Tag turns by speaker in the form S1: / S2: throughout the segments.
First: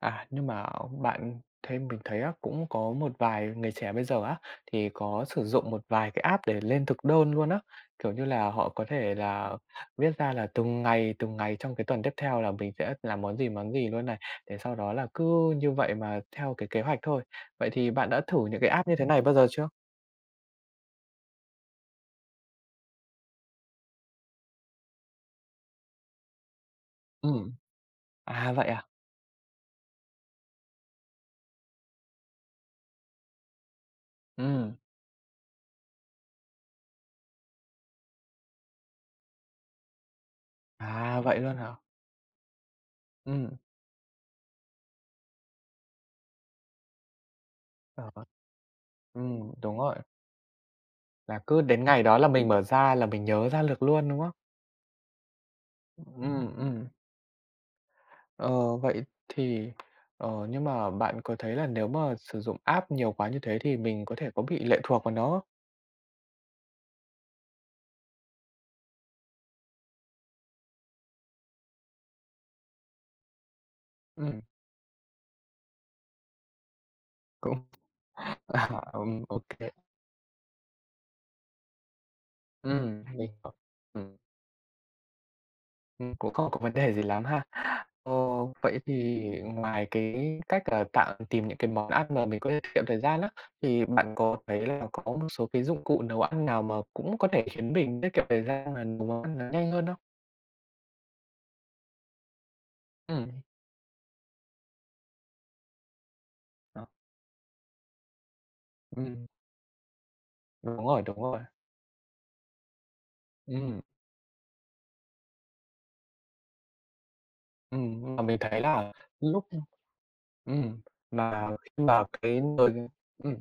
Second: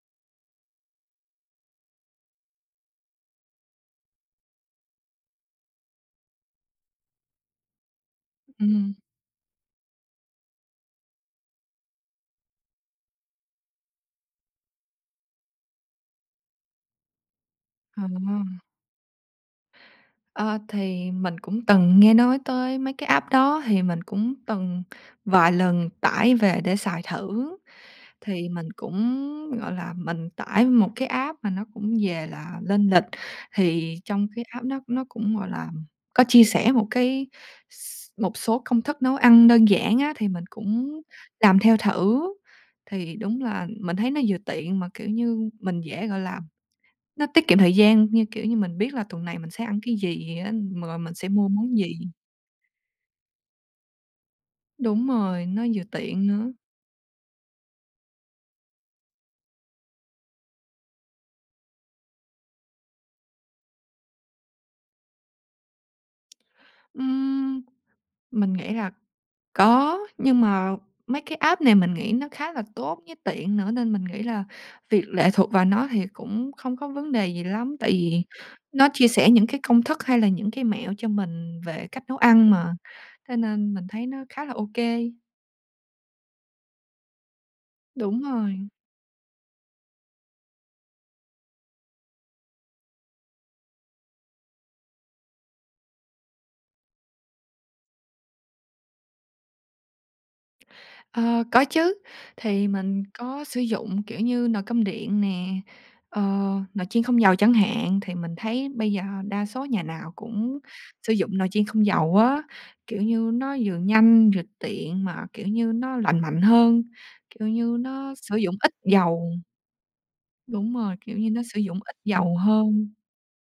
S1: À, nhưng mà bạn thấy mình thấy á, cũng có một vài người trẻ bây giờ á, thì có sử dụng một vài cái app để lên thực đơn luôn á. Kiểu như là, họ có
S2: Ừm.
S1: thể là viết ra là từng ngày, từng ngày trong cái tuần tiếp theo là mình sẽ làm món gì, món gì luôn này, để sau đó là cứ như vậy mà theo cái kế hoạch thôi. Vậy thì bạn đã thử
S2: À.
S1: những cái app như thế này bao giờ chưa?
S2: Ơ, thì mình cũng từng nghe nói tới mấy cái app đó, thì mình cũng từng vài lần tải về để xài
S1: Ừm.
S2: thử. Thì
S1: À, vậy
S2: mình
S1: à?
S2: cũng, gọi là, mình tải một cái app mà nó cũng về là lên lịch, thì trong cái app
S1: Ừm.
S2: nó nó cũng, gọi làm, có chia sẻ một cái s một số công thức nấu ăn đơn giản á, thì mình cũng
S1: À, vậy luôn
S2: làm
S1: hả?
S2: theo thử. Thì đúng
S1: Ừm.
S2: là, mình thấy nó vừa tiện, mà, kiểu như, mình dễ, gọi là nó tiết kiệm thời gian
S1: Ờ, ơi.
S2: như, kiểu như, mình biết là tuần này mình
S1: Ừm,
S2: sẽ
S1: đúng
S2: ăn cái
S1: rồi.
S2: gì ăn, rồi mình sẽ
S1: Là
S2: mua
S1: cứ
S2: món
S1: đến
S2: gì.
S1: ngày đó là mình mở ra, là mình nhớ ra lược luôn, đúng không?
S2: Đúng rồi, nó vừa tiện nữa.
S1: Ừm, ừm. Ờ, vậy thì, ờ, nhưng mà bạn có thấy là nếu mà sử dụng app nhiều quá như thế thì mình có thể có bị lệ thuộc vào nó không?
S2: Ừm. Mình nghĩ là có, nhưng mà mấy cái app này mình nghĩ nó khá là tốt, với tiện nữa, nên mình nghĩ
S1: Ừm.
S2: là việc lệ thuộc vào nó thì cũng không có vấn đề gì
S1: Cũng,
S2: lắm. Tại vì
S1: à,
S2: nó chia
S1: ừm,
S2: sẻ
S1: ô
S2: những cái
S1: kê.
S2: công thức, hay là những cái mẹo cho mình về cách nấu ăn mà,
S1: Ừm, à, mình
S2: thế
S1: hiểu.
S2: nên mình thấy nó
S1: Ừm.
S2: khá là ô kê.
S1: Ừm, cũng không có vấn đề gì lắm ha. Ờ,
S2: Đúng rồi.
S1: vậy thì ngoài cái cách là tạng tìm những cái món ăn mà mình có lê tiết kiệm thời gian á, thì bạn có thấy là có một số cái dụng cụ nấu ăn nào, mà cũng có thể khiến mình tiết kiệm thời gian, mà nấu món ăn nó nhanh hơn hông?
S2: Ờ, có chứ! Thì mình
S1: Ừm.
S2: có sử dụng, kiểu như, nồi cơm điện nè, ờ,
S1: Ờ.
S2: nồi chiên không dầu, chẳng hạn. Thì mình thấy bây giờ
S1: Ừm.
S2: đa số nhà nào cũng
S1: Đúng rồi,
S2: sử
S1: đúng
S2: dụng
S1: rồi.
S2: nồi chiên không dầu á. Kiểu như, nó vừa
S1: Ừm.
S2: nhanh, vừa tiện mà, kiểu như, nó lành mạnh hơn, kiểu như,
S1: Ừm,
S2: nó
S1: nhưng mà
S2: sử
S1: mình
S2: dụng
S1: thấy
S2: ít
S1: là, như
S2: dầu.
S1: lúc, ư
S2: Đúng
S1: ừm
S2: rồi, kiểu như, nó
S1: mà
S2: sử dụng
S1: khi
S2: ít
S1: mà
S2: dầu
S1: cái nồi,
S2: hơn.
S1: ừm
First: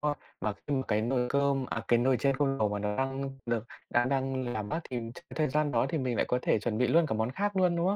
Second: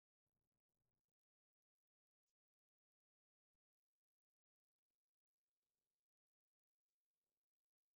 S1: a, và khi mà cái nồi cơm à, cái nồi chiên không dầu mà nó đang được đã đang làm mát thì ch thời gian đó thì mình lại có thể chuẩn bị luôn cả món khác luôn, đúng không?